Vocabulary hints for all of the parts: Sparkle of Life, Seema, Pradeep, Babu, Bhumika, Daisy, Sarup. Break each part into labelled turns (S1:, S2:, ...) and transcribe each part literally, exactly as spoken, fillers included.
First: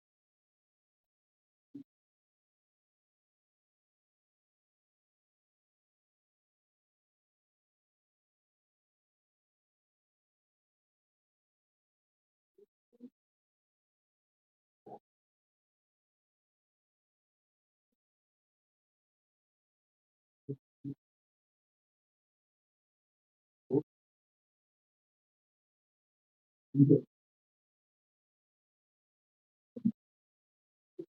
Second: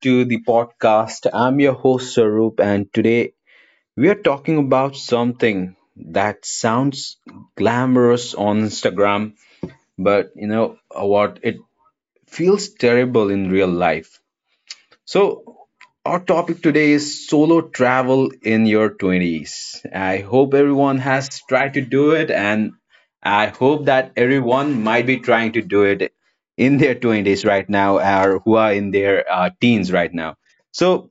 S1: to the podcast. I'm your host, Sarup, and today we are talking about something that sounds glamorous on Instagram, but you know what? It feels terrible in real life. So, our topic today is solo travel in your twenties. I hope everyone has tried to do it, and I hope that everyone might be trying to do it in their twenties right now, or who are in their uh, teens right now. So,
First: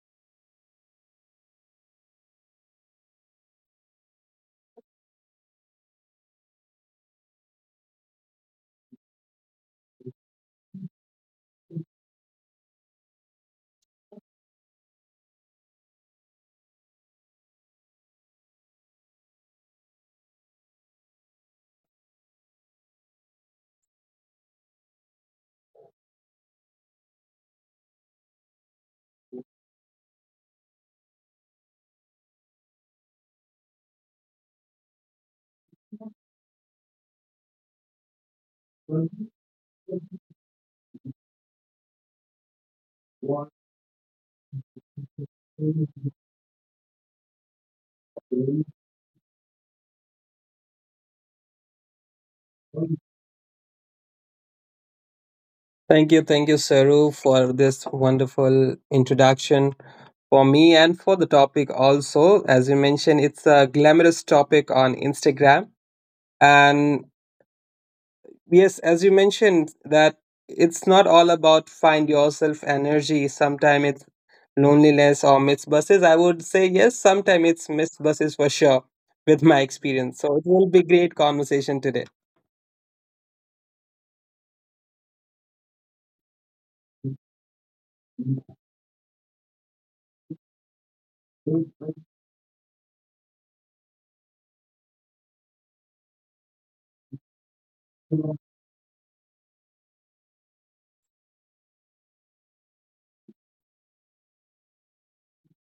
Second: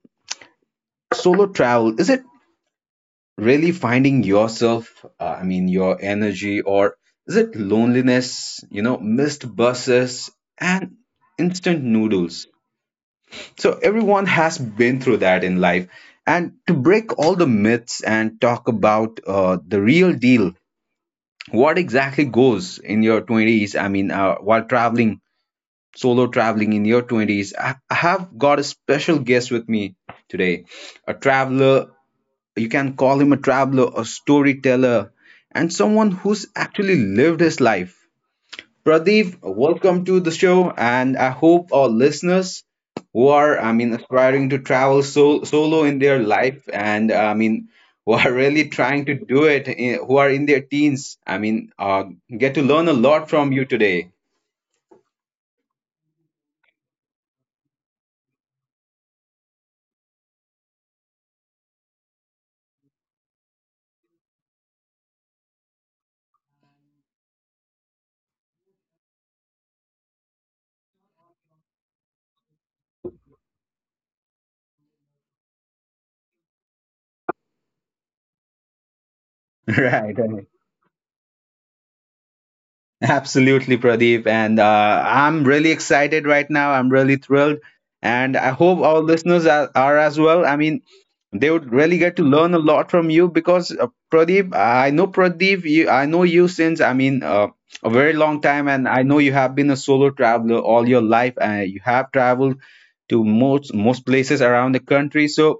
S1: solo travel, is it really finding yourself, uh, I mean, your energy, or is it loneliness, you know, missed buses, and instant noodles? So everyone has been through that in life. And to break all the myths and talk about uh, the real deal, what exactly goes in your twenties? I mean, uh, while traveling, solo traveling in your twenties, I I have got a special guest with me today. A traveler, you can call him a traveler, a storyteller, and someone who's actually lived his life. Pradeep, welcome to the show, and I hope our listeners who are, I mean, aspiring to travel so, solo in their life, and I mean, who are really trying to do it, eh, who are in their teens, I mean, uh, get to learn a lot from you today.
S2: Thank you, thank you, Saru, for this wonderful introduction for me and for the topic also. As you mentioned, it's a glamorous topic on Instagram. And yes, as you mentioned, that it's not all about find yourself energy. Sometimes it's loneliness or missed buses. I would say yes, sometimes it's missed buses for sure with my experience.
S1: Right.
S2: So it
S1: Right.
S2: will be great conversation today.
S1: Absolutely, Pradeep. And uh, I'm really excited right now. I'm really thrilled. And I hope our listeners are, are as well. I mean, they
S2: Sure,
S1: would really get to learn a lot from you because uh, Pradeep, I know Pradeep, you, I know you since, I mean, uh, a very long time. And I know you have been a solo traveler all your life. Uh, you have traveled to most most places around the country. So,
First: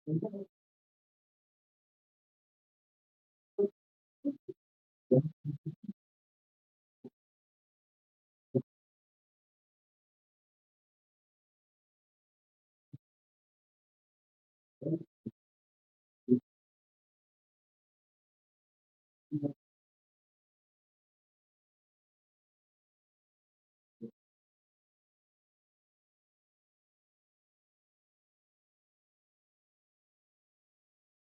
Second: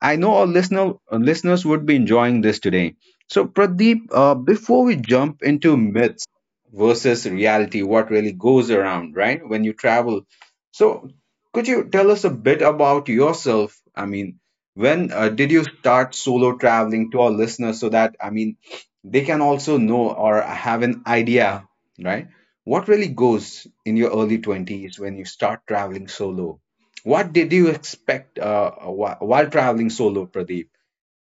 S1: I know our listener, uh, listeners would be enjoying this today. So, Pradeep, uh, before we jump into myths versus reality, what really goes around, right, when you travel, so could you tell us a bit about yourself? I mean, when uh, did you start solo traveling, to our listeners, so that, I mean, they can also know or have an idea, right? What really goes in your early twenties when you start traveling solo? What did you expect uh, wh- while traveling solo, Pradeep?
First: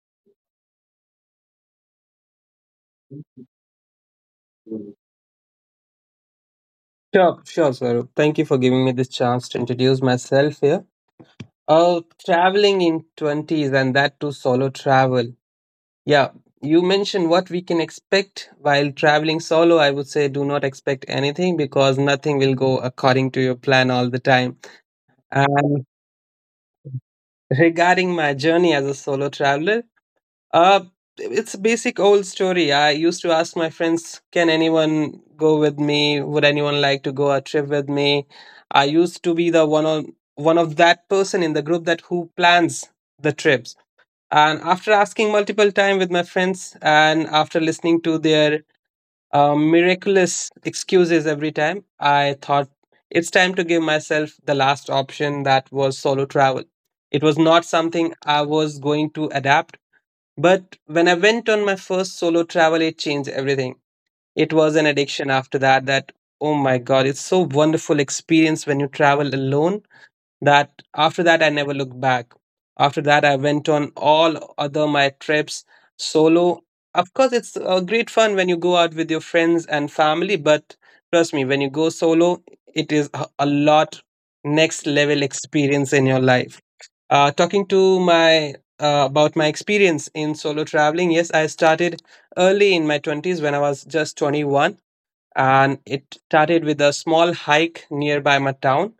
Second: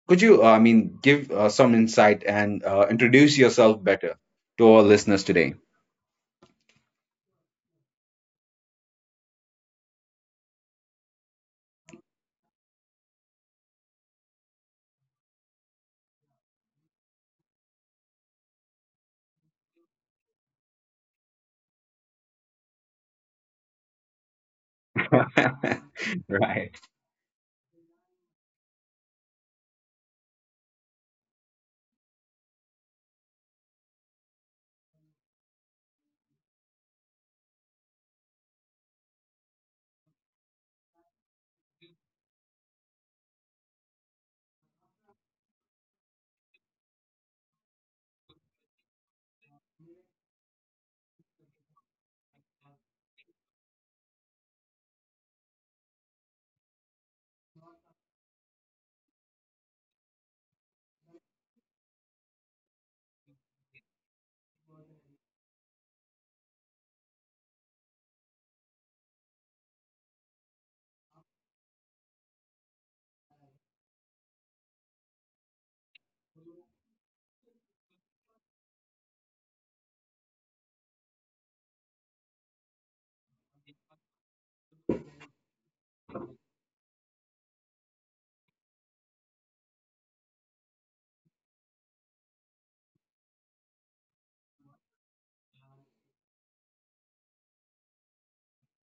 S1: Could you, uh, I mean, give uh, some insight and uh, introduce yourself better to our listeners today?
S2: sure, Swarup. Thank you for giving me this chance to introduce myself here. Uh, traveling in twenties and that too solo travel. Yeah, you mentioned what we can expect while traveling solo. I would say do not expect anything because nothing will go according to your plan all the time. And
S1: Right.
S2: regarding my journey as a solo traveler, Uh, it's a basic old story. I used to ask my friends, can anyone go with me? Would anyone like to go a trip with me? I used to be the one on one of that person in the group that who plans the trips. And after asking multiple time with my friends and after listening to their uh, miraculous excuses every time, I thought it's time to give myself the last option that was solo travel. It was not something I was going to adapt, but when I went on my first solo travel, it changed everything. It was an addiction after that, that, oh my God, it's so wonderful experience when you travel alone that after that, I never looked back. After that, I went on all other my trips solo. Of course, it's a great fun when you go out with your friends and family, but trust me, when you go solo, it is a a lot next level experience in your life uh, talking to my uh, about my experience in solo traveling. Yes, I started early in my twenties when I was just twenty-one, and it started with a small hike nearby my town,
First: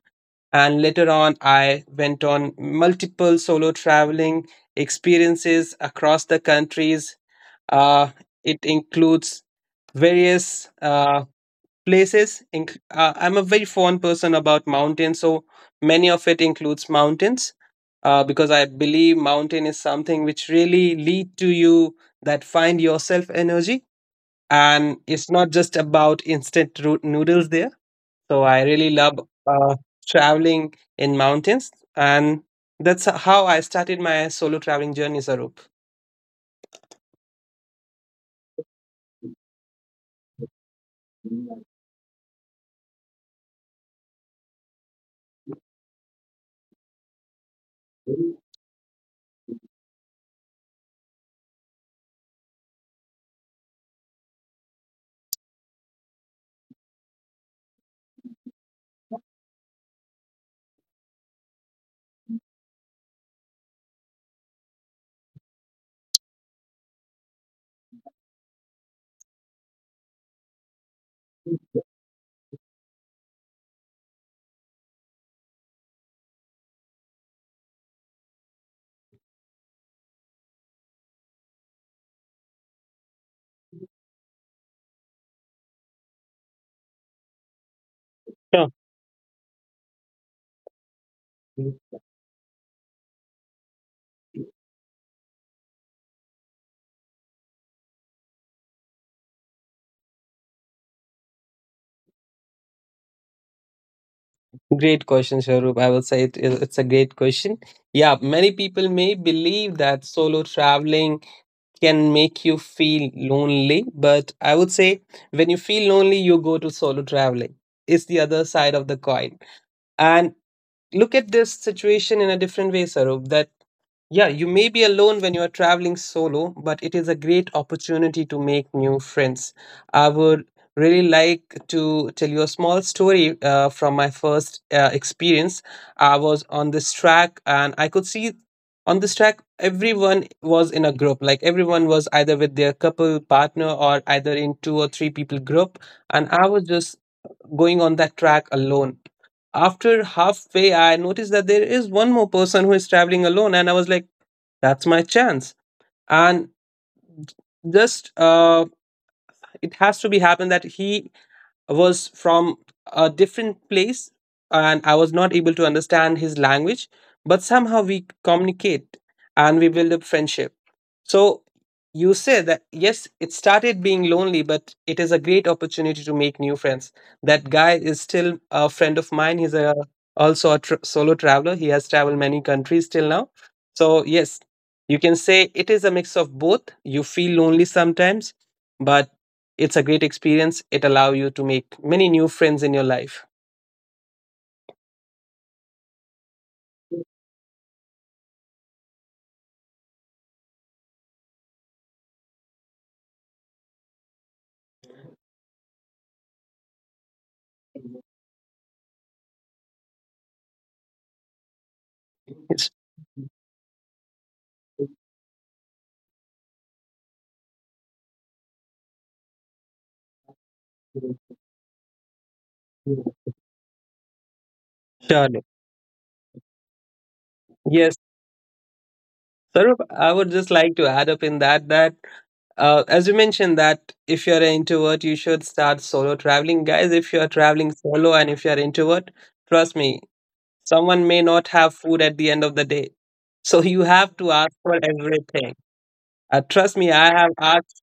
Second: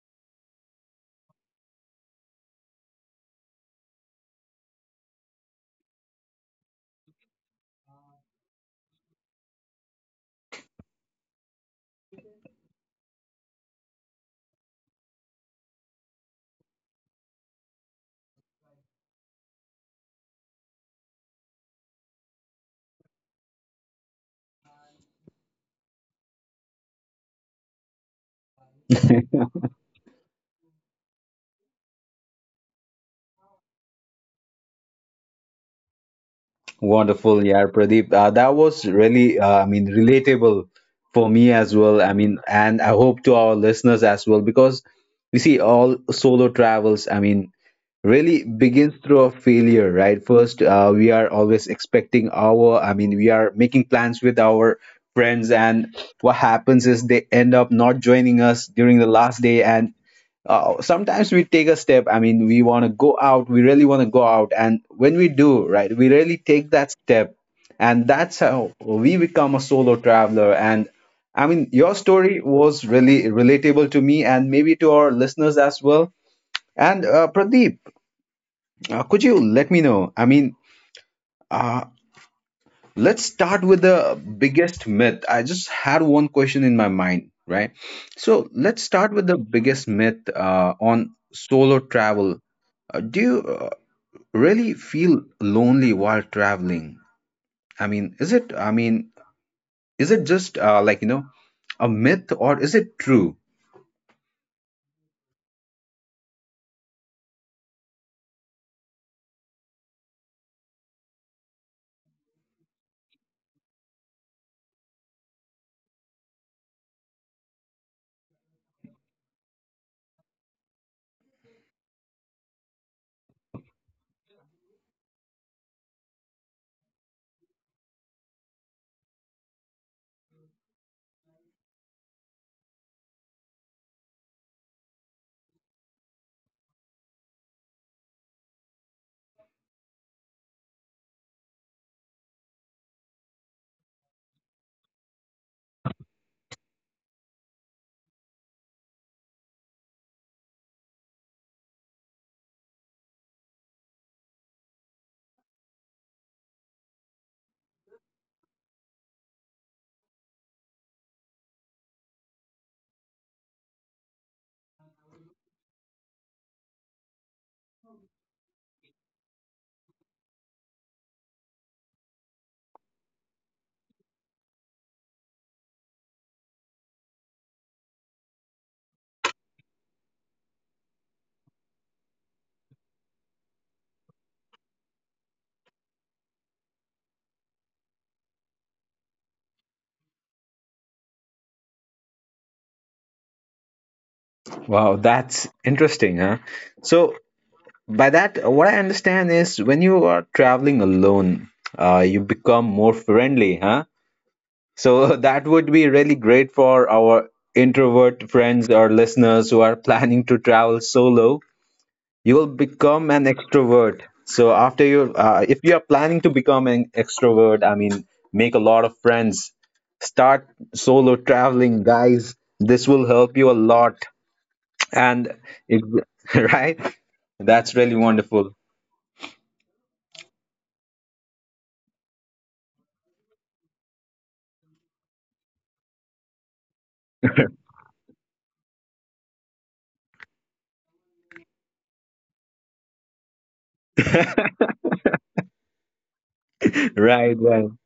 S2: and later on I went on multiple solo traveling experiences across the countries. uh, it includes various uh, places Inc- uh, I'm a very fond person about mountains, so many of it includes mountains, uh, because I believe mountain is something which really lead to you that find yourself energy, and it's not just about instant root noodles there. So I really love uh, traveling in mountains, and that's how I started my solo traveling journey, Sarup.
S1: Wonderful, yeah, Pradeep. Uh, that was really, uh, I mean, relatable for me as well. I mean, and I hope to our listeners as well, because you see, all solo travels, I mean, really begins through a failure, right? First, uh, we are always expecting our, I mean, we are making plans with our friends, and what happens is they end up not joining us during the last day. And uh, sometimes we take a step, I mean, we want to go out, we really want to go out, and when we do, right, we really take that step, and that's how we become a solo traveler. And I mean, your story was really relatable to me and maybe to our listeners as well. And uh, pradeep uh, could you let me know? I mean, uh, let's start with the biggest myth. I just had one question in my mind, right? So
S2: Sure.
S1: let's start with the biggest myth uh, on solo travel. Uh, do you uh, really feel lonely while traveling? I mean, is it? I mean, is it just uh, like you know, a myth, or is it true?
S2: Great question, Sharup. I will say it is it's a great question. Yeah, many people may believe that solo traveling can make you feel lonely, but I would say when you feel lonely, you go to solo traveling. It's the other side of the coin. And look at this situation in a different way, Sarup. Yeah, you may be alone when you are traveling solo, but it is a great opportunity to make new friends. I would really like to tell you a small story uh, from my first uh, experience. I was on this track and I could see on this track everyone was in a group, like everyone was either with their couple partner or either in two or three people group, and I was just going on that track alone. After halfway, I noticed that there is one more person who is traveling alone, and I was like, that's my chance. And just uh, it has to be happened that he was from a different place and I was not able to understand his language, but somehow we communicate and we build up friendship. So you say that yes, it started being lonely, but it is a great opportunity to make new friends. That guy is still a friend of mine. He's a also a tr- solo traveler. He has traveled many countries till now. So yes, you can say it is a mix of both. You feel lonely sometimes, but it's a great experience. It allow you to make many new friends in your life.
S1: Wow, that's interesting, huh? So by that, what I understand is when you are traveling alone, uh, you become more friendly, huh? So that would be really great for our introvert friends or listeners who are planning to travel solo. You will
S2: Yes.
S1: become an extrovert. So after you, uh, if you are planning to become an extrovert, I mean, make a lot of friends. Start solo traveling, guys. This will help you a lot. And
S2: Surely.
S1: it, right? That's really
S2: Yes.
S1: wonderful.
S2: Sarup, I would just like to add up in that that uh, as you mentioned that if you're an introvert, you should start solo traveling. Guys, if you're traveling solo and if you're introvert, trust me, someone may not have food at the end of the day. So you have to ask for everything. Uh, trust me, I have
S1: Right, right,
S2: asked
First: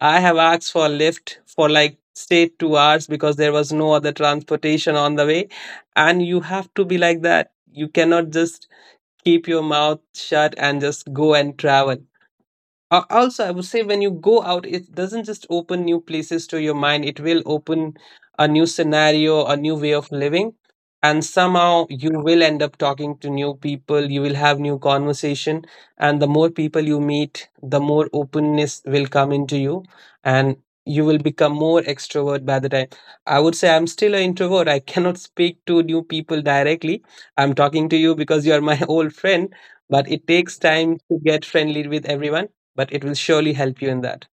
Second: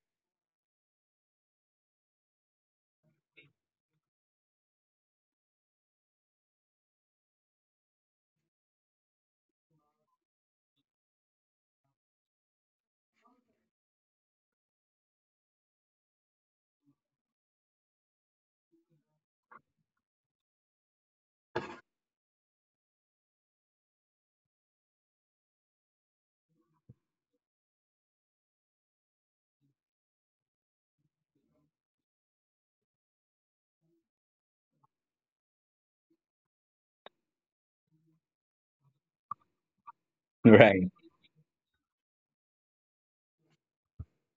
S2: I have asked for lift for like stay two hours because there was no other transportation on the way. And you have to be like that. You cannot just keep your mouth shut and just go and travel. Uh, also, I would say when you go out, it doesn't just open new places to your mind, it will open a new scenario, a new way of living. And somehow you will end up talking to new people, you will have new conversation. And the more people you meet, the more openness will come into you. And you will become more extrovert by the time. I would say I'm still an introvert. I cannot speak to new people directly. I'm talking to you because you are my old friend, but it takes
S1: right.
S2: time to get friendly with everyone, but it will surely help you in that.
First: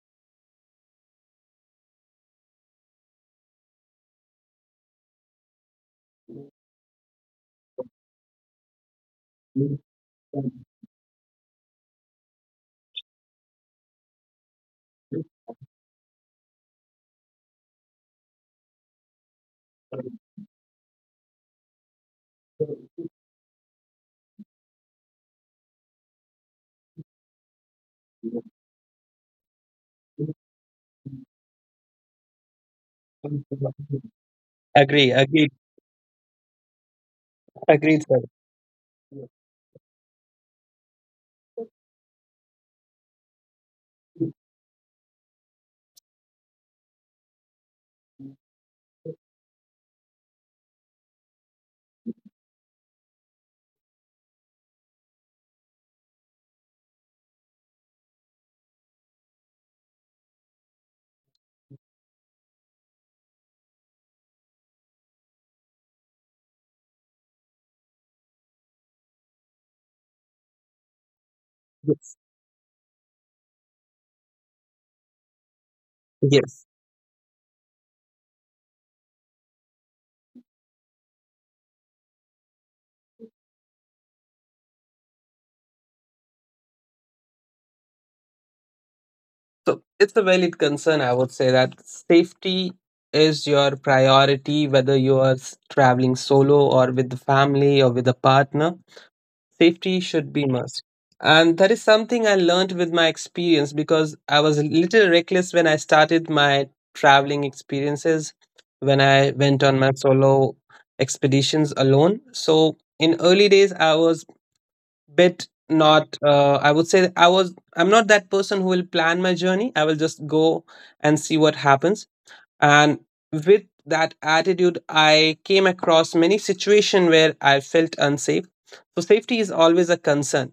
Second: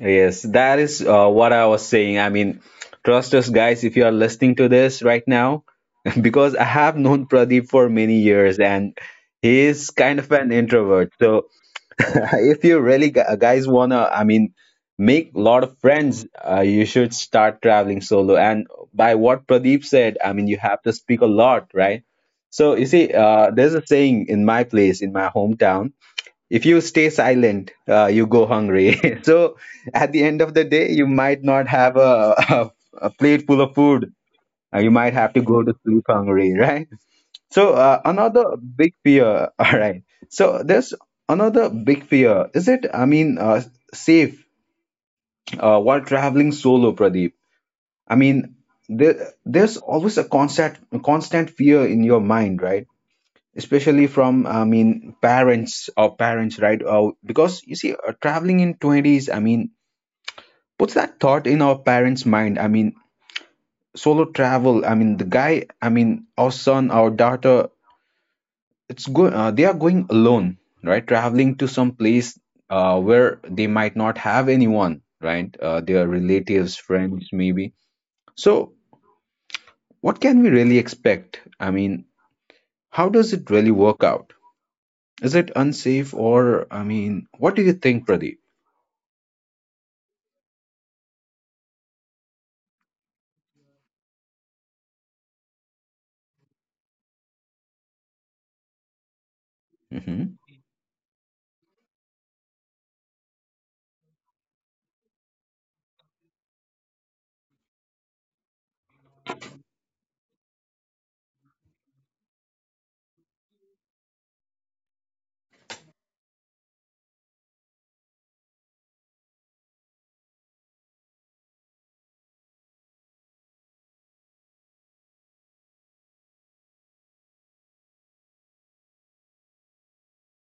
S1: Yes, that is uh, what I was saying. I mean, trust us, guys, if you are listening to this right now, because I have known Pradeep for many years and he is kind of an introvert. So, if you really gu- guys wanna, I mean, make a lot of friends, uh, you should start traveling solo. And by what Pradeep said, I mean, you have to speak a lot, right? So, you see, uh, there's a saying in my place, in my hometown. If you stay silent, uh, you go hungry. So at the end of the day, you might not have a, a, a plate full of food. Uh, you
S2: Agree,
S1: might have to
S2: agreed,
S1: go to sleep hungry, right? So
S2: agreed,
S1: uh,
S2: sir.
S1: another big fear. All right. So there's another big fear. Is it, I mean, uh, safe uh, while traveling solo, Pradeep? I mean, there, there's always a constant constant fear in your mind, right? Especially from, I mean, parents, or parents, right? Uh, because you see, uh, traveling in twenties, I mean, puts that thought in our parents' mind. I mean, solo travel, I mean, the guy, I mean, our son, our daughter, it's good, uh, they are going alone, right, traveling to some
S2: Yes.
S1: place uh, where they might not have anyone, right, uh, their
S2: Yes.
S1: relatives, friends, maybe. So what can we really expect? I mean, how does it really work out? Is it unsafe? Or, I mean, what do you think, Pradeep?
S2: So it's a valid concern. I would say that safety is your priority, whether you are s- traveling solo or with the family or with a partner. Safety should
S1: Hmm.
S2: be must, and that is something I learned with my experience because I was a little reckless when I started my traveling experiences, when I went on my solo expeditions alone. So in early days I was bit not uh, I would say that i was I'm not that person who will plan my journey. I will just go and see what happens. And with that attitude I came across many situations where I felt unsafe. So safety is always a concern.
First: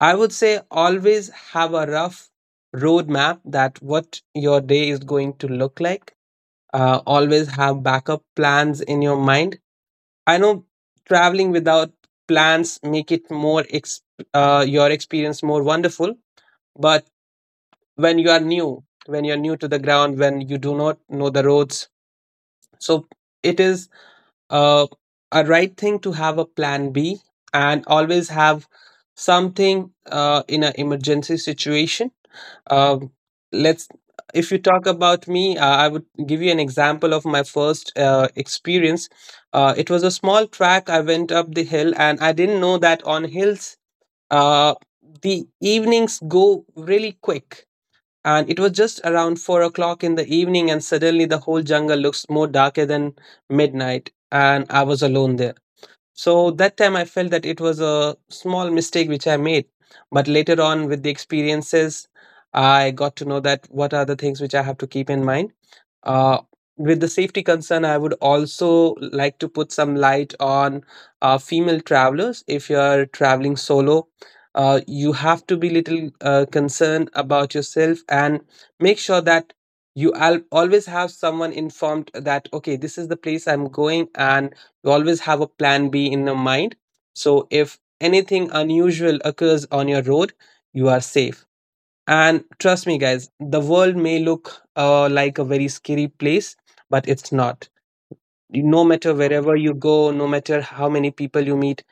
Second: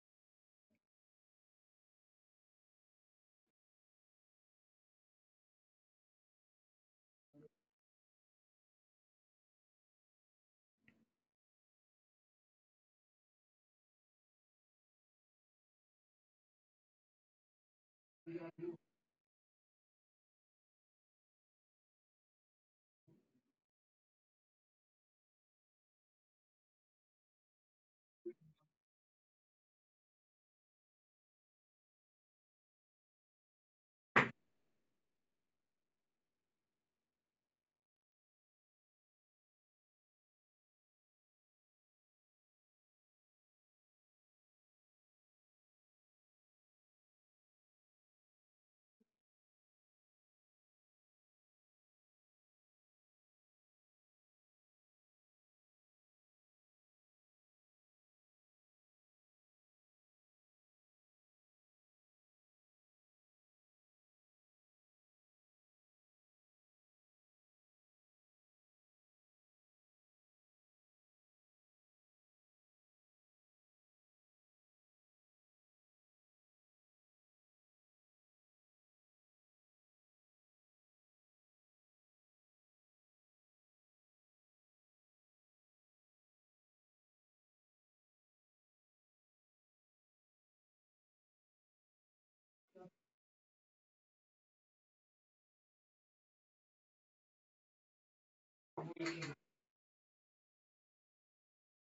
S2: I would say always have a rough roadmap that what your day is going to look like. Uh, always have backup plans in your mind. I know traveling without plans make it more ex- uh, your experience more wonderful, but when you are new, when you're new to the ground, when you do not know the roads, so it is uh, a right thing to have a plan B and always have something uh, in an emergency situation. Um, let's, if you talk about me, uh, I would give you an example of my first uh, experience. Uh, it was a small track. I went up the hill and I didn't know that on hills, uh, the evenings go really quick, and it was just around four o'clock in the evening and suddenly the whole jungle looks more darker than midnight, and I was alone there. So that time I felt that it was a small mistake which I made, but later on with the experiences I got to know that what are the things which I have to keep in mind. uh, with the safety concern, I would also like to put some light on uh, female travelers. If you're traveling solo, uh, you have to be little uh, concerned about yourself and make sure that you al- always have someone informed that, okay, this is the place I'm going, and you always have a plan B in your mind. So if anything unusual occurs on your road, you are safe. And trust me, guys, the world may look uh, like a very scary place, but it's not. You- No matter wherever you go, no matter how many people you meet,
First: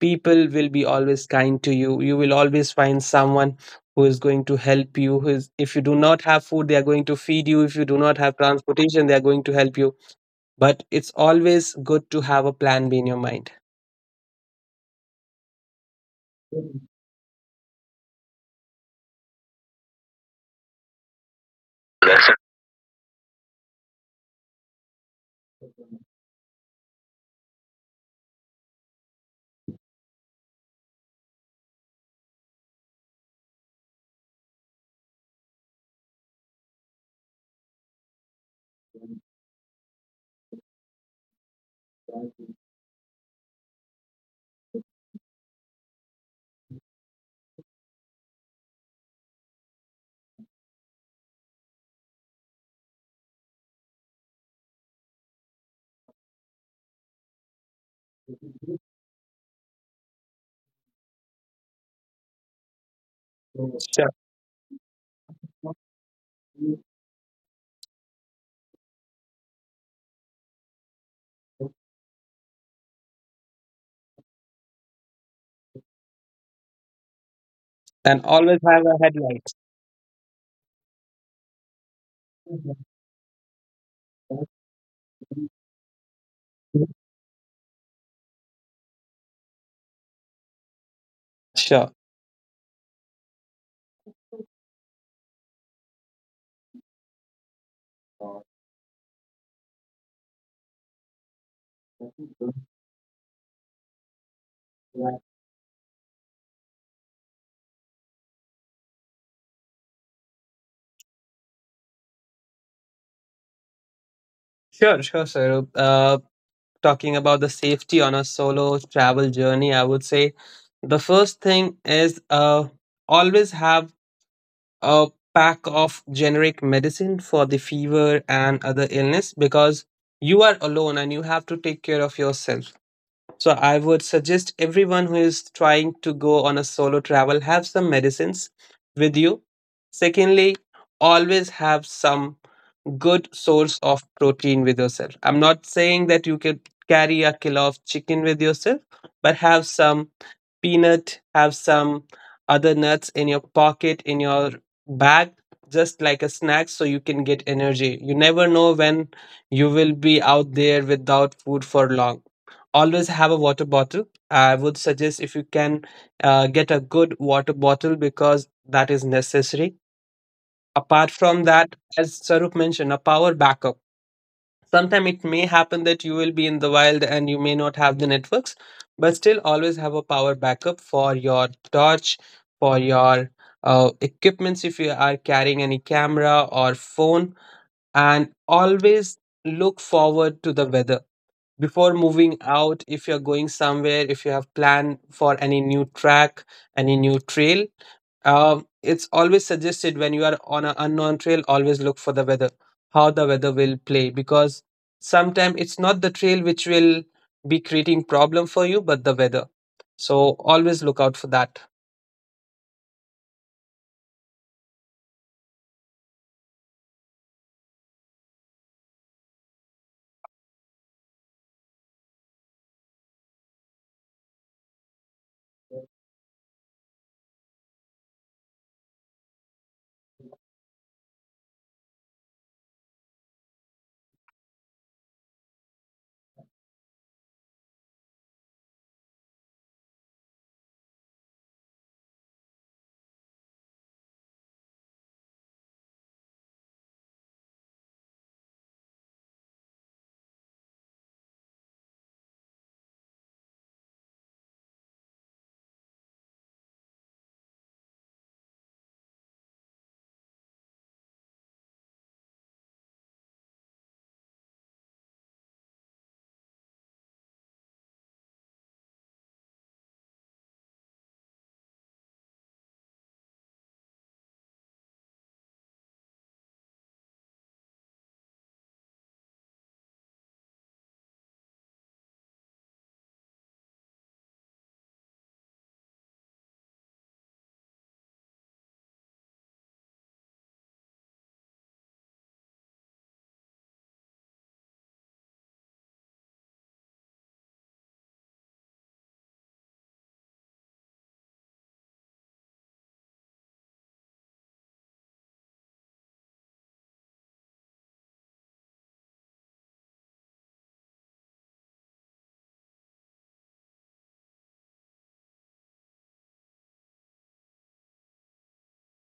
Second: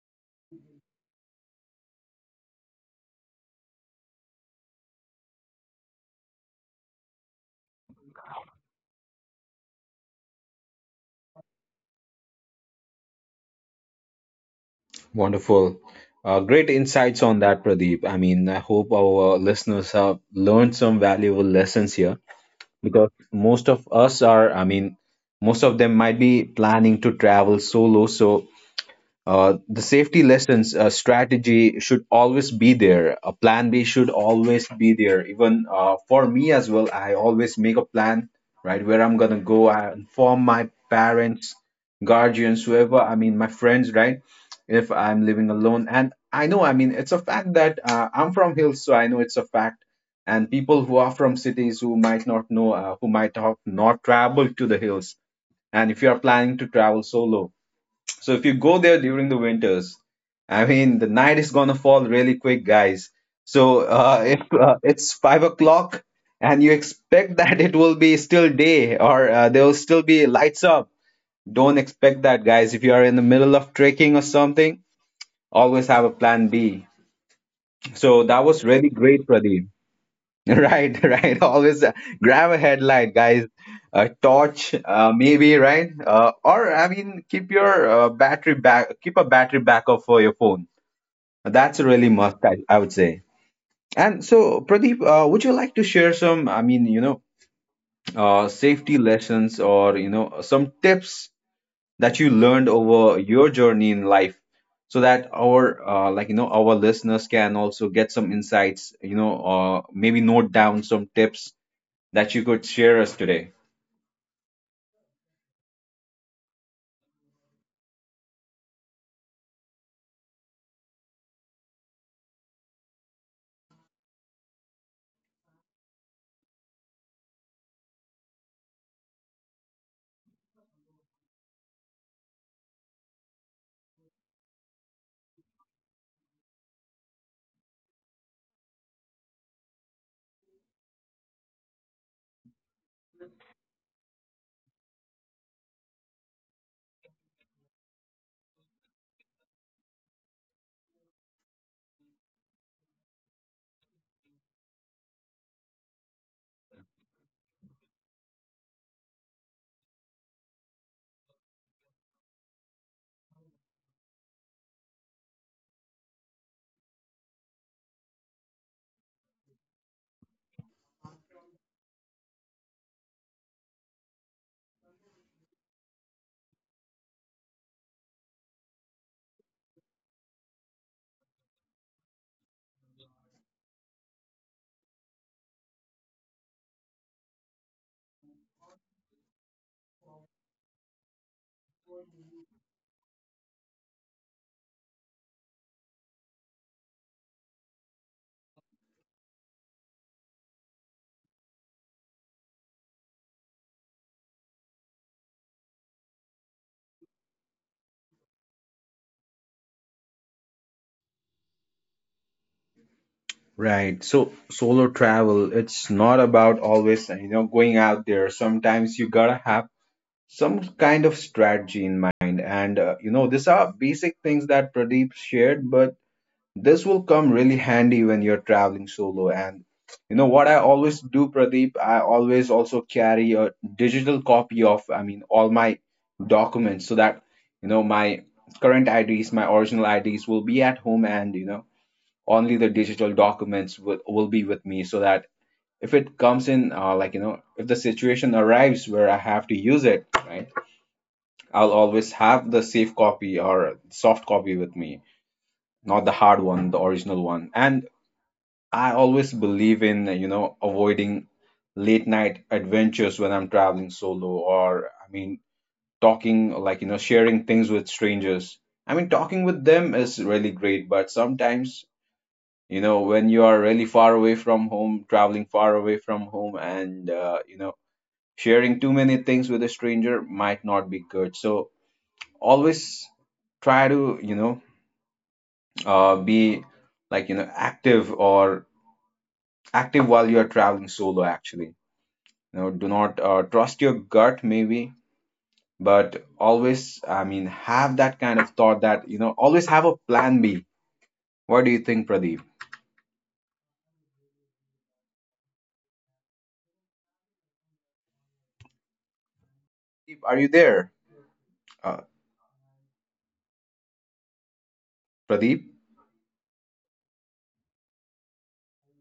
S2: people will be always kind to you. You will always find someone who is going to help you. Who is, if you do not have food, they are going to feed you. If you do not have transportation, they are going to help you. But it's always good to have a plan B in your mind.
S1: Wonderful. Uh, great insights on that, Pradeep. I mean, I hope our listeners have learned some valuable lessons here because most of us are, I mean, most of them might be planning to travel solo. So Uh, the safety lessons, uh, strategy should always be there. A plan B should always be there. Even uh, for me as well, I always make a plan, right? Where I'm gonna go, I inform my parents, guardians, whoever. I mean, my friends, right? If I'm living alone. And I know, I mean, it's a fact that uh, I'm from hills, so I know it's a fact. And people who are from cities who might not know, uh, who might have not traveled to the hills, and if you are planning to travel solo, so if you go there during the winters, I mean, the night is gonna fall really quick, guys. So
S2: Sure.
S1: uh, if uh, it's five o'clock and you expect that it will be still day, or uh, there will still be lights up, don't expect that, guys. If you are in the middle of trekking or something, always have a plan B.
S2: And
S1: So that
S2: always
S1: was
S2: have
S1: really
S2: a
S1: great,
S2: headlight.
S1: Pradeep. Right, right. Always uh, grab a headlight, guys. A torch, uh, maybe, right? Uh, or I mean, keep your uh, battery back. Keep a battery backup for your phone. That's
S2: Sure.
S1: really must, I, I would say. And so, Pradeep, uh, would you like to share some? I mean, you know, uh, safety lessons, or you know, some tips that you learned over your journey in life, so that our uh, like you know our listeners can also get some insights. You know, uh, maybe note down some tips that you could share us today.
S2: Sure, sure, sir. Uh, talking about the safety on a solo travel journey, I would say the first thing is uh, always have a pack of generic medicine for the fever and other illness because you are alone and you have to take care of yourself. So I would suggest everyone who is trying to go on a solo travel have some medicines with you. Secondly, always have some good source of protein with yourself. I'm not saying that you can carry a kilo of chicken with yourself, but have some peanut, have some other nuts in your pocket, in your bag, just like a snack so you can get energy. You never know when you will be out there without food for long. Always have a water bottle. I would suggest if you can uh, get a good water bottle because that is necessary. Apart from that, as Saruk mentioned, a power backup. Sometimes it may happen that you will be in the wild and you may not have the networks, but still always have a power backup for your torch, for your uh, equipments if you are carrying any camera or phone. And always look forward to the weather before moving out. If you're going somewhere, if you have planned for any new track, any new trail, um, it's always suggested when you are on an unknown trail, always look for the weather, how the weather will play, because sometimes it's not the trail which will be creating problem for you, but the weather. So always look out for that.
S1: Right. So solo travel, it's not about always, you know, going out there. Sometimes you gotta have some kind of strategy in mind. And, uh, you know, these are basic things that Pradeep shared, but this will come really handy when you're traveling solo. And, you know, what I always do, Pradeep, I always also carry a digital copy of, I mean, all my documents, so that, you know, my current I Ds, my original I Ds will be at home, and, you know, only the digital documents will, will be with me, so that if it comes in, uh, like you know if the situation arrives where I have to use it, right, I'll always have the safe copy or soft copy with me, not the hard one, the original one. And I always believe in, you know, avoiding late night adventures when I'm traveling solo, or I mean, talking, like you know sharing things with strangers. I mean, talking with them is really great, but sometimes, you know, when you are really far away from home, traveling far away from home, and uh, you know, sharing too many things with a stranger might not be good. So always try to, you know uh, be, like you know active, or active while you are traveling solo. Actually, you know, do not, uh, trust your gut, maybe, but always, I mean, have that kind of thought that, you know, always have a plan B. What do you think, Pradeep? Are you there? uh, Pradeep?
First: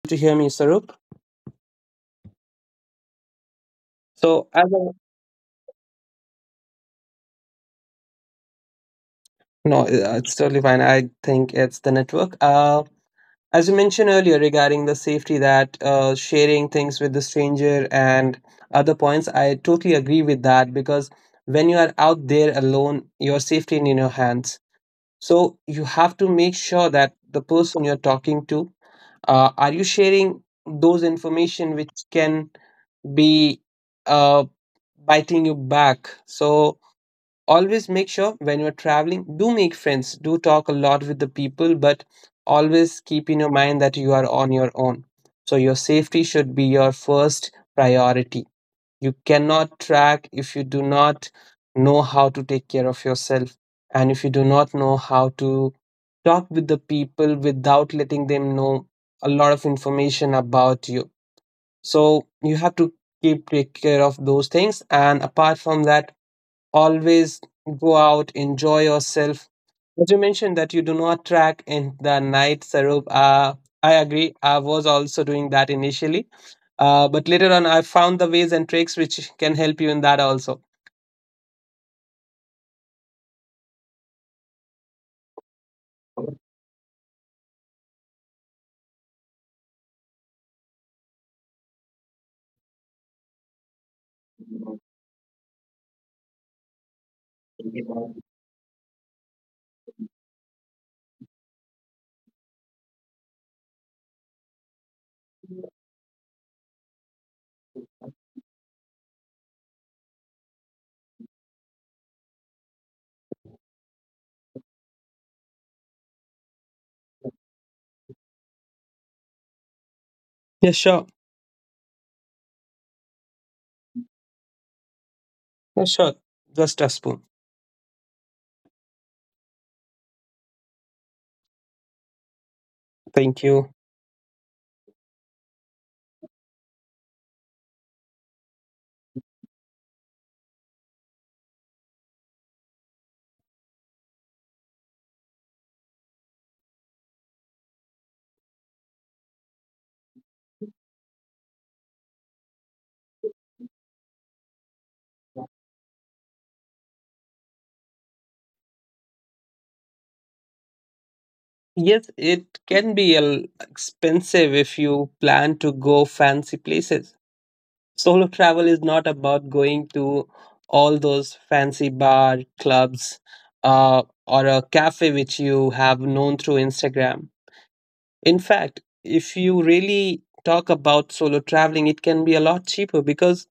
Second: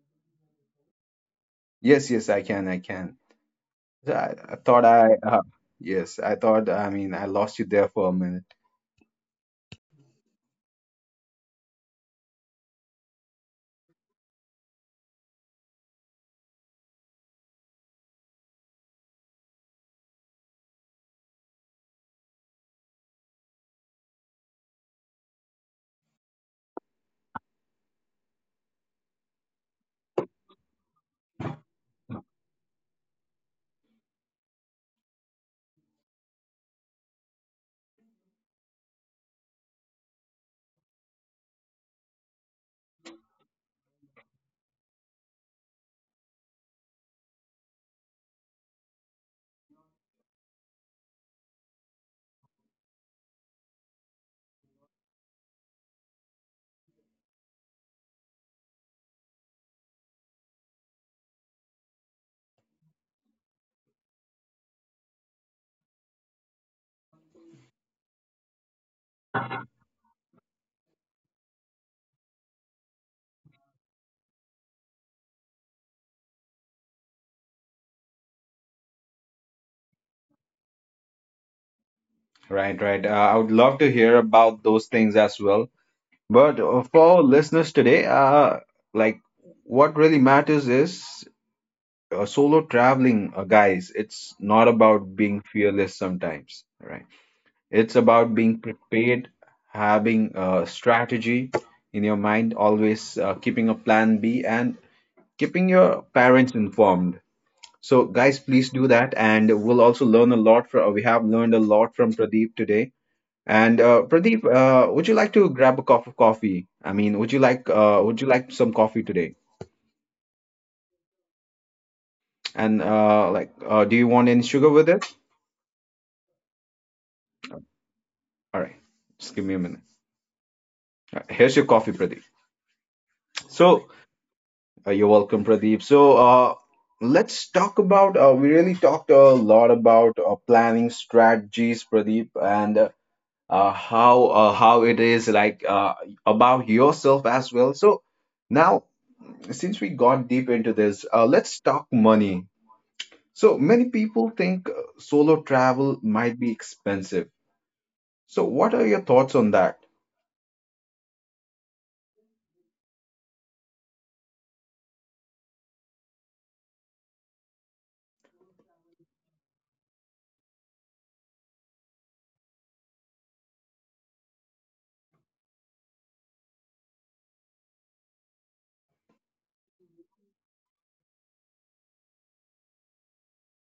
S2: To hear me, Sarup.
S1: Yes, yes, i can i can I,
S2: So
S1: I
S2: as
S1: thought
S2: I,
S1: I, uh, yes, I thought, I mean, I lost you there for a minute.
S2: no, uh, it's totally fine. I think it's the network. Uh, As you mentioned earlier regarding the safety, that uh, sharing things with the stranger and other points, I totally agree with that, because when you are out there alone, your safety is in your hands. So you have to make sure that the person you're talking to, uh, are you sharing those information which can be, uh, biting you back? So always make sure when you're traveling, do make friends, do talk a lot with the people, but always keep in your mind that you are on your own. So your safety should be your first priority. You cannot track if you do not know how to take care of yourself, and if you do not know how to talk with the people without letting them know a lot of information about you. So you have to keep, take care of those things. And apart from that, always go out, enjoy yourself. As you mentioned that you do not track in the night, Sarup, uh, I agree, I was also doing that initially. Uh, but later on I found the ways and tricks which can help you in that also.
S1: Right, right. Uh, I would love to hear about those things as well. But uh, for listeners today, uh, like what really matters is uh, solo traveling, uh, guys. It's not about being fearless sometimes, right? It's about being prepared, having a strategy in your mind, always uh, keeping a plan B and keeping your parents informed. So, guys, please do that, and we'll also learn a lot from. We have learned a lot from Pradeep today. And uh, Pradeep, uh, would you like to grab a cup of coffee? I mean, would you like uh, would you like some coffee today?
S2: Yes, sure.
S1: And uh, like, uh, do you want any sugar with it?
S2: Yeah, sure, just a spoon.
S1: All right, just give me a minute. All right, here's your coffee, Pradeep.
S2: Thank you.
S1: So uh, you're welcome, Pradeep. So uh, let's talk about. Uh, we really talked a lot about uh, planning strategies, Pradeep, and uh, uh, how uh, how it is like uh, about yourself as well. So now, since we got deep into this, uh, let's talk money. So many people think uh, solo travel might be expensive. So what are your thoughts on that?
S2: Yes, it can be a l- expensive if you plan to go fancy places. Solo travel is not about going to all those fancy bar clubs, uh, or a cafe which you have known through Instagram. In fact, if you really talk about solo traveling, it can be a lot cheaper, because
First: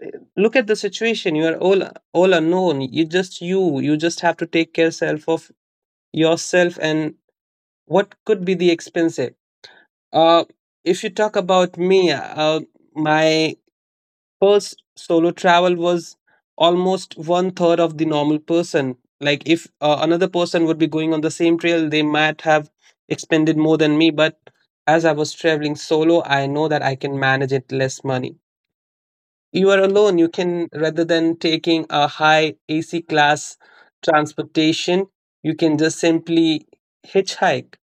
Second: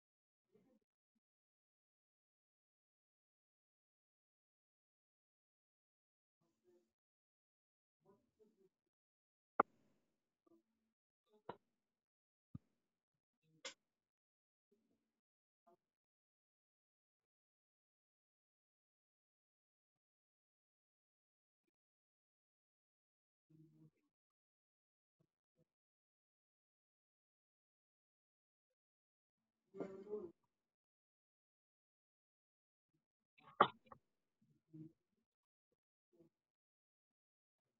S2: eh, look at the situation. You are all all unknown. You just you. You just have to take care self of yourself and what could be the expensive. Uh, if you talk about me, uh, my first solo travel was almost one third of the normal person. Like, if uh, another person would be going on the same trail, they might have expended more than me. But as I was traveling solo, I know that I can manage it less money. You are alone, you can, rather than taking a high AC class transportation, you can just simply hitchhike.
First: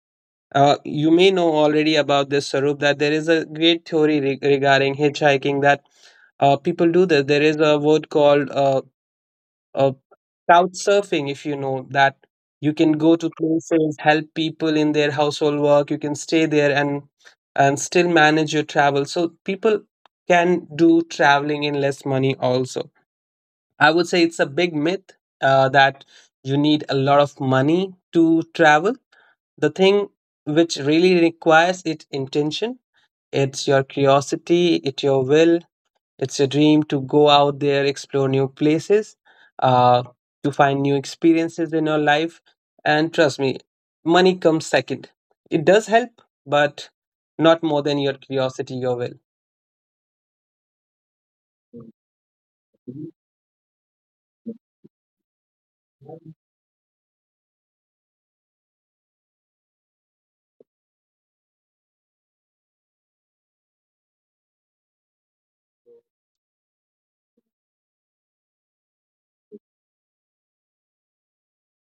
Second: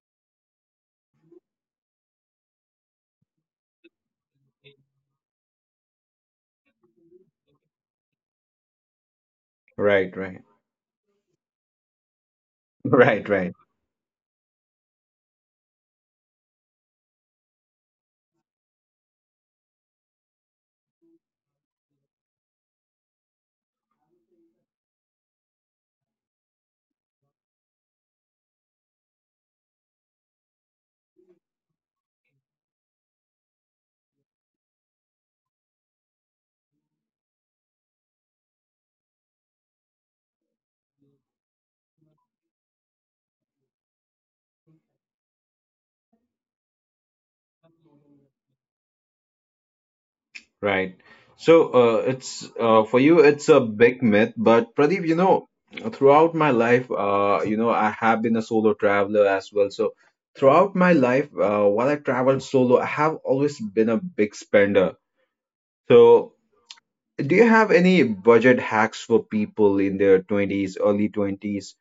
S2: uh, You may know already about this, Sarup, that there is a great theory re- regarding hitchhiking, that uh, people do this. There is a word called uh, uh,
S1: Right, right.
S2: couch surfing, if you know that. You can go to
S1: Right, right.
S2: places, help people in their household work, you can stay there and and still manage your travel. So people can do traveling in less money also. I would say it's a big myth, uh, that you need a lot of money to travel. The thing which really requires it intention. It's your curiosity, it's your will, it's your dream to go out there, explore new places, uh, to find new experiences in your life. And trust me, money comes second. It does help, but not more than your curiosity, your
S1: Right. So uh, it's uh, for
S2: will.
S1: you, it's a big myth. But Pradeep, you know, throughout my life, uh, you know, I have been a solo traveler as well. So throughout my life, uh, while I traveled solo, I have always been a big spender. So do you have any budget hacks for people in their twenties, early twenties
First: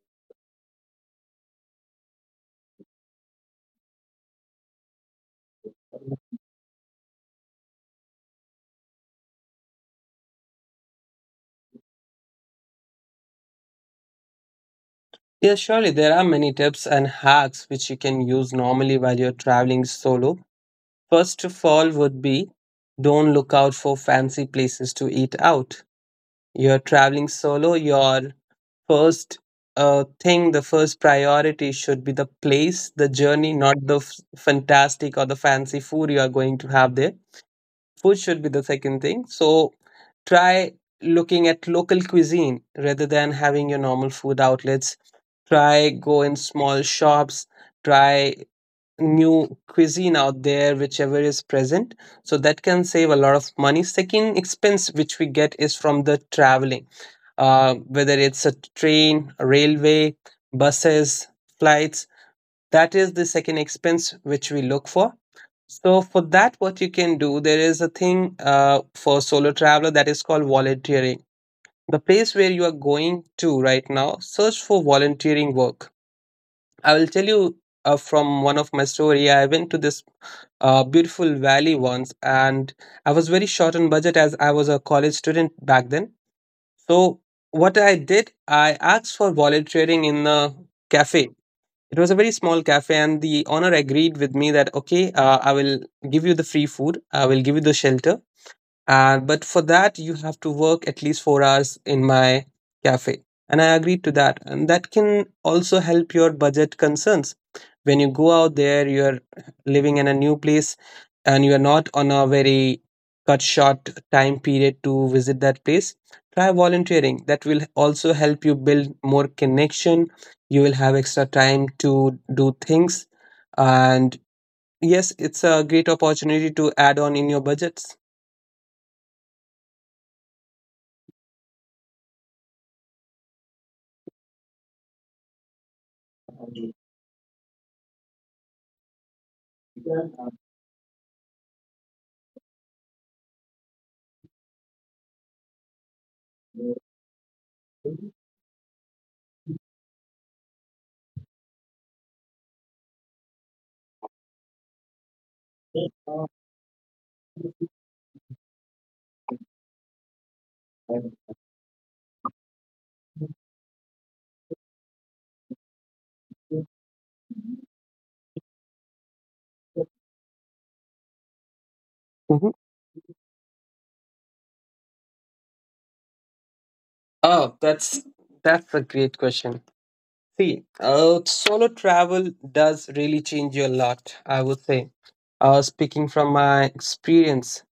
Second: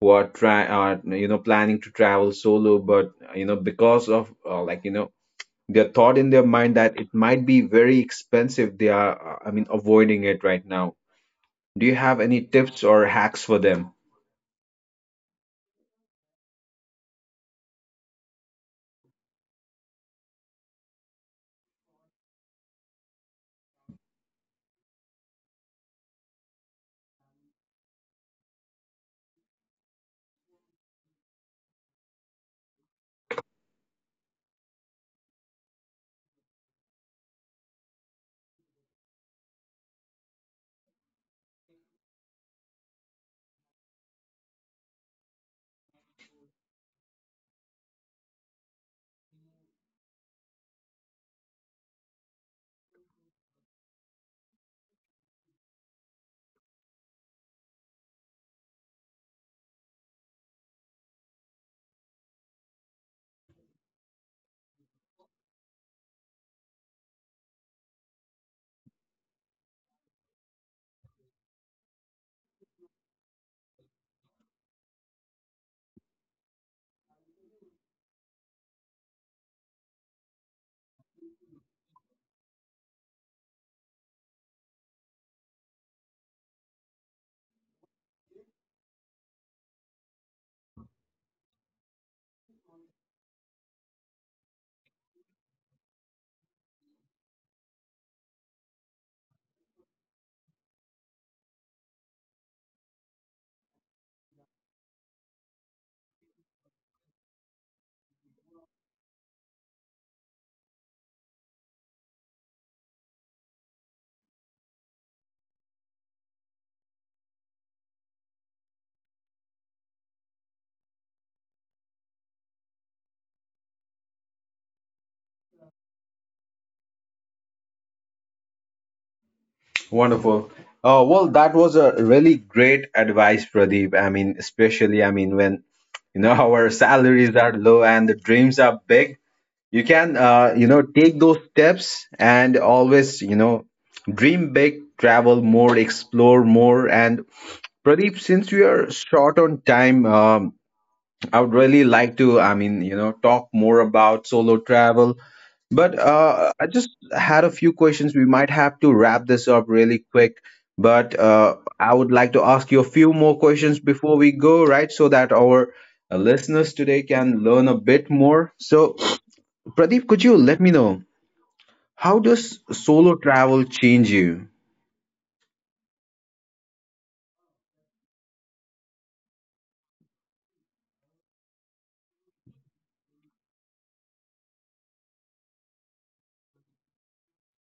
S1: who are try, uh, you know, planning to travel solo, but you know, because of uh, like you know, their thought in their mind that it might be very expensive, they are uh, I mean avoiding it right now. Do you have any tips or hacks for them?
S2: Yeah, surely there are many tips and hacks which you can use normally while you're traveling solo. First of all, would be, don't look out for fancy places to eat out. You're traveling solo, your first uh, thing, the first priority should be the place, the journey, not the f- fantastic or the fancy food you are going to have there. Food should be the second thing. So try looking at local cuisine rather than having your normal food outlets. Try go in small shops, try new cuisine out there whichever is present. So that can save a lot of money. Second expense which we get is from the traveling, uh, whether it's a train, railway, buses, flights, that is the second expense which we look for. So for that, what you can do, there is a thing uh, for solo traveler that is called volunteering. The place where you are going to right now, search for volunteering work. I will tell you uh, from one of my story. I went to this uh, beautiful valley once, and I was very short on budget as I was a college student back then. So what I did, I asked for volunteering in a cafe. It was a very small cafe, and the owner agreed with me that okay, uh, I will give you the free food, I will give you the shelter, and but for that you have to work at least four hours in my cafe. And I agreed to that. And that can also help your budget concerns. When you go out there, you're living in a new place and you're not on a very cut short time period to visit that place. Try volunteering. That will also help you build more connection. You will have extra time to do things. And yes, it's a great opportunity to add on in your budgets.
S1: Wonderful. Uh, well, that was a really great advice, Pradeep. I mean, especially, I mean, when you know our salaries are low and the dreams are big, you can, uh, you know, take those steps and always, you know, dream big, travel more, explore more. And Pradeep, since we are short on time, um, I would really like to, I mean, you know, talk more about solo travel. But uh, I just had a few questions. We might have to wrap this up really quick. But uh, I would like to ask you a few more questions before we go, right? So that our uh,
S2: Mhm.
S1: listeners today can learn a bit more. So, Pradeep, could you let me know? How does solo travel change you?
S2: Oh, that's that's a great question. See, uh, solo travel does really change you a lot, I would say. Uh, speaking from my experience,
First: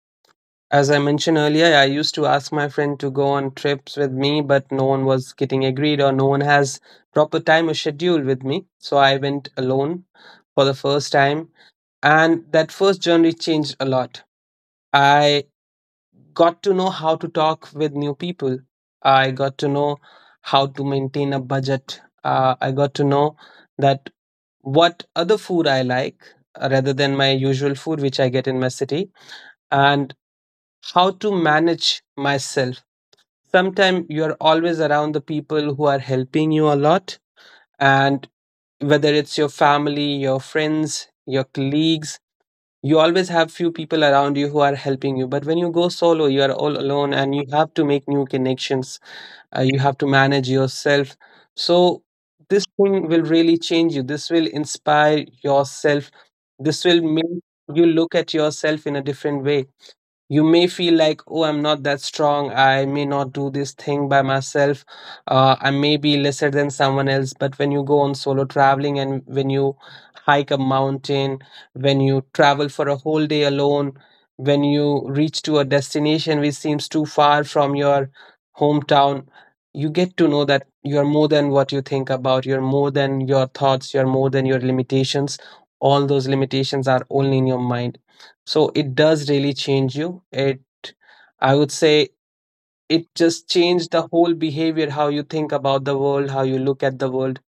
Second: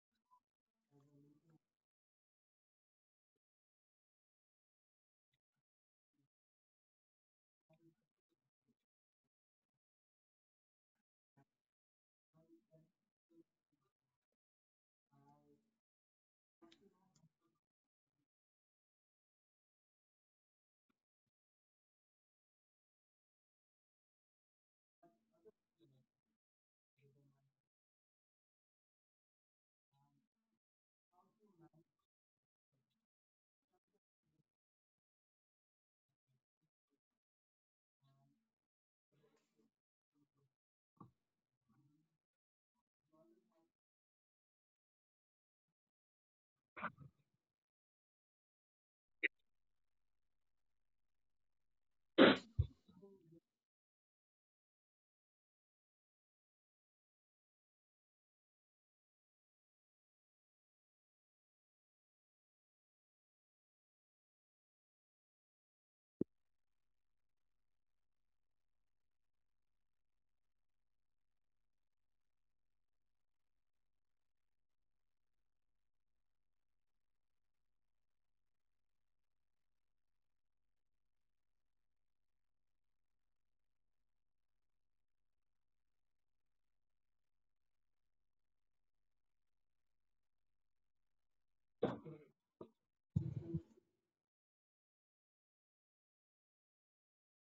S2: as I mentioned earlier, I used to ask my friend to go on trips with me, but no one was getting agreed or no one has proper time or schedule with me. So I went alone for the first time, and that first journey changed a lot. I got to know how to talk with new people. I got to know how to maintain a budget. Uh, I got to know that what other food I like, uh, rather than my usual food, which I get in my city, and how to manage myself. Sometimes you're always around the people who are helping you a lot, and whether it's your family, your friends, your colleagues, you always have few people around you who are helping you. But when you go solo, you are all alone and you have to make new connections. Uh, you have to manage yourself. So this thing will really change you, this will inspire yourself, this will make you look at yourself in a different way. You may feel like, oh, I'm not that strong, I may not do this thing by myself, uh, I may be lesser than someone else. But when you go on solo traveling, and when you hike a mountain, when you travel for a whole day alone, when you reach to a destination which seems too far from your hometown, you get to know that you're more than what you think about, you're more than your thoughts, you're more than your limitations. All those limitations are only in your mind. So it does really change you. It, I would say, it just changed the whole behavior, how you think about the world, how you look at the world.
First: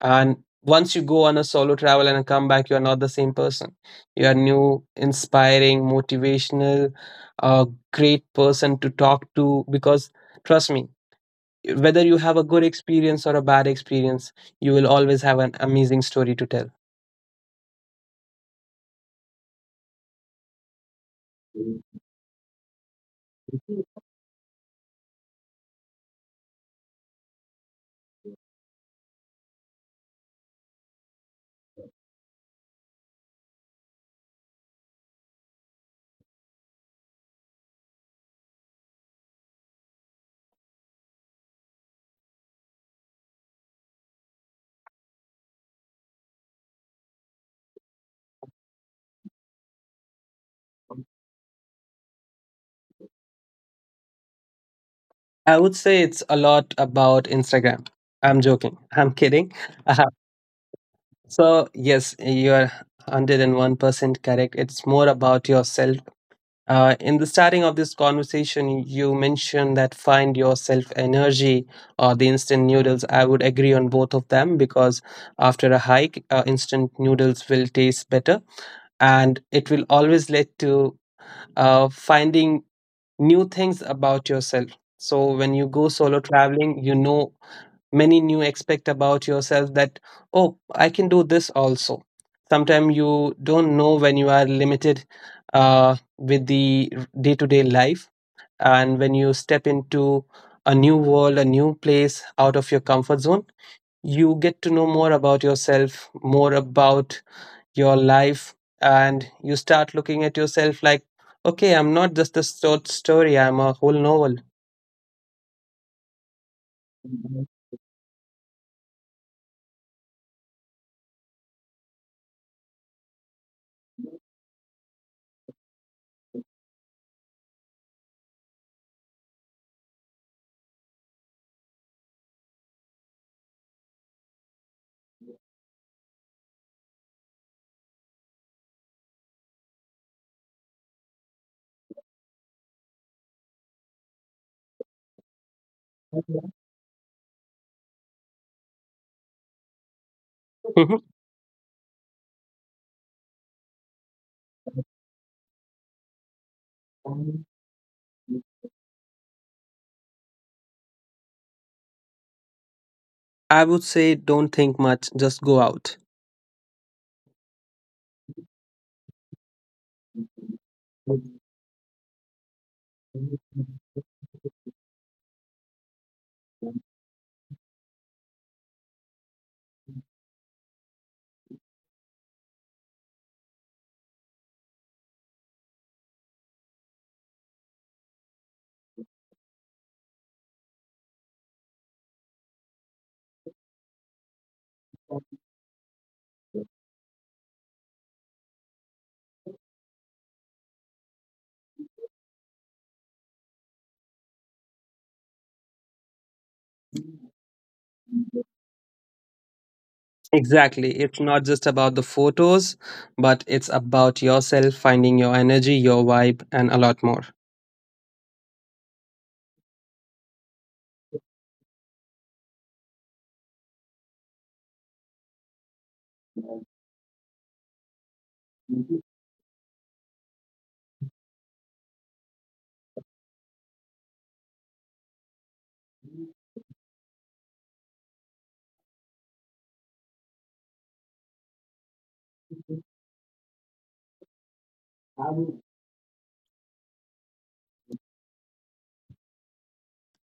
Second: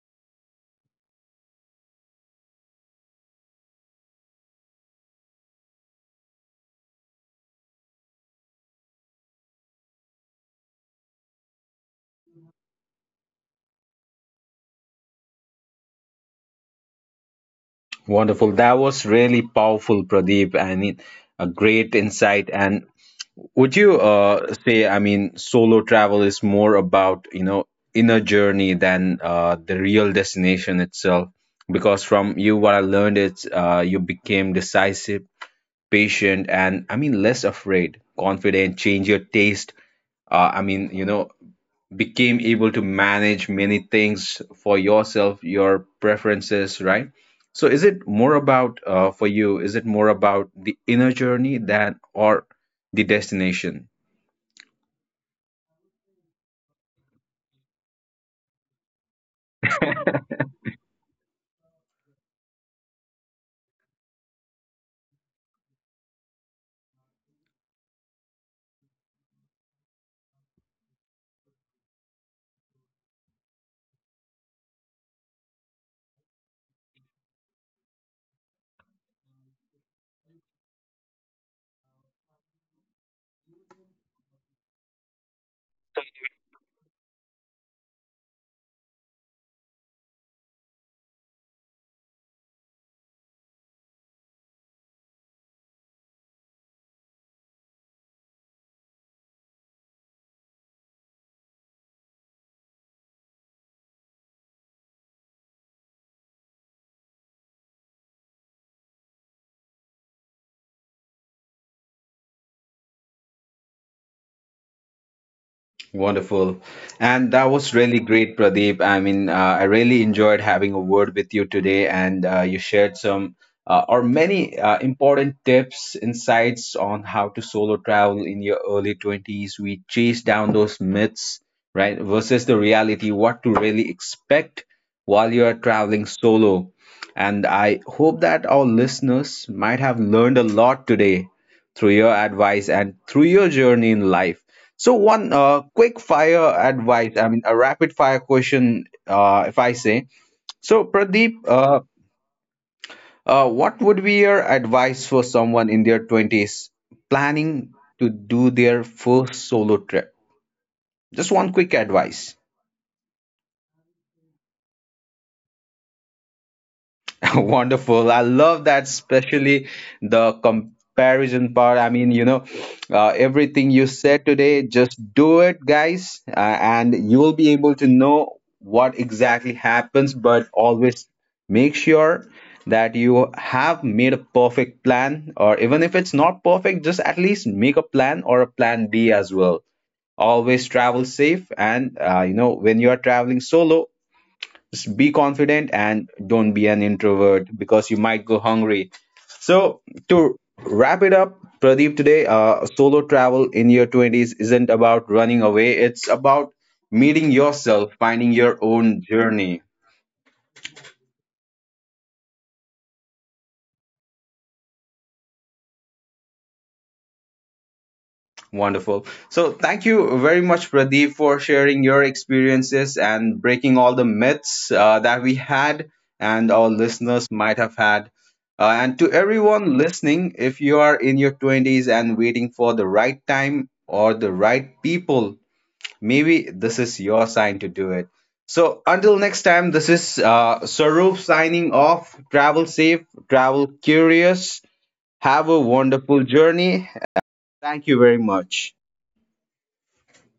S2: And once you go on a solo travel and come back, you are not the same person. You are new, inspiring, motivational, a great person to talk to. Because trust me, whether you have a good experience or a bad experience, you will always have an amazing story to tell.
S1: Wonderful. That was really powerful, Pradeep, and it- a great insight. And would you uh, say, I mean, solo travel is more about, you know, inner journey than uh, the real destination itself? Because from you, what I learned is uh, you became decisive, patient, and I mean, less afraid, confident, change your taste. Uh, I mean, you know, became able to manage many things for yourself, your preferences, right? So is it more about uh, for you is it more about the inner journey than or the destination?
S2: I would say it's a lot about Instagram. I'm joking, I'm kidding. Uh, so yes, you are one hundred one percent correct. It's more about yourself. Uh, in the starting of this conversation, you mentioned that find yourself energy or the instant noodles. I would agree on both of them because after a hike, uh, instant noodles will taste better, and it will always lead to uh, finding new things about yourself. So when you go solo traveling, you know many new expect about yourself that, oh, I can do this also. Sometimes you don't know when you are limited uh, with the day-to-day life, and when you step into a new world, a new place, out of your comfort zone, you get to know more about yourself, more about your life. And you start looking at yourself like, okay, I'm not just a short story, I'm a whole novel.
S1: Wonderful. And that was really great, Pradeep. I mean, uh, I really enjoyed having a word with you today, and uh, you shared some uh, or
S2: Mhm.
S1: many uh, important tips, insights on how to solo travel in your early twenties. We chased down those myths, right, versus the reality, what to really expect while you are traveling solo. And I hope that our listeners might have learned a lot today through your advice and through your journey in life. So one uh, quick fire advice, I mean a rapid fire question, uh, if I say. So Pradeep, uh, uh, what would be your advice for someone in their twenties planning to do their first solo trip? Just one quick advice.
S2: I would say don't think much, just go out.
S1: Wonderful. I love that, especially the comparison part. I mean, you know, uh, everything you said today, just do it, guys, uh, and you will be able to know what exactly happens. But always make sure that you have made a perfect plan, or even if it's not perfect, just at least make a plan or a plan B as well. Always travel safe, and uh, you know, when you are traveling solo, just be confident and don't be an introvert because you might go hungry. So, to wrap it up, Pradeep, today, uh, solo travel in your twenties isn't about running away, it's about meeting yourself, finding your own journey.
S2: Exactly. It's not just about the photos, but it's about yourself, finding your energy, your vibe, and a lot more.
S1: Wonderful. So, thank you very much, Pradeep, for sharing your experiences and breaking all the myths uh, that we had and our listeners might have had. Uh, and to everyone listening, if you are in your twenties and waiting for the right time or the right people, maybe this is your sign to do it. So, until next time, this is uh, Sarup signing off. Travel safe, travel curious, have a
S2: Sabe?
S1: wonderful journey. Thank you very much.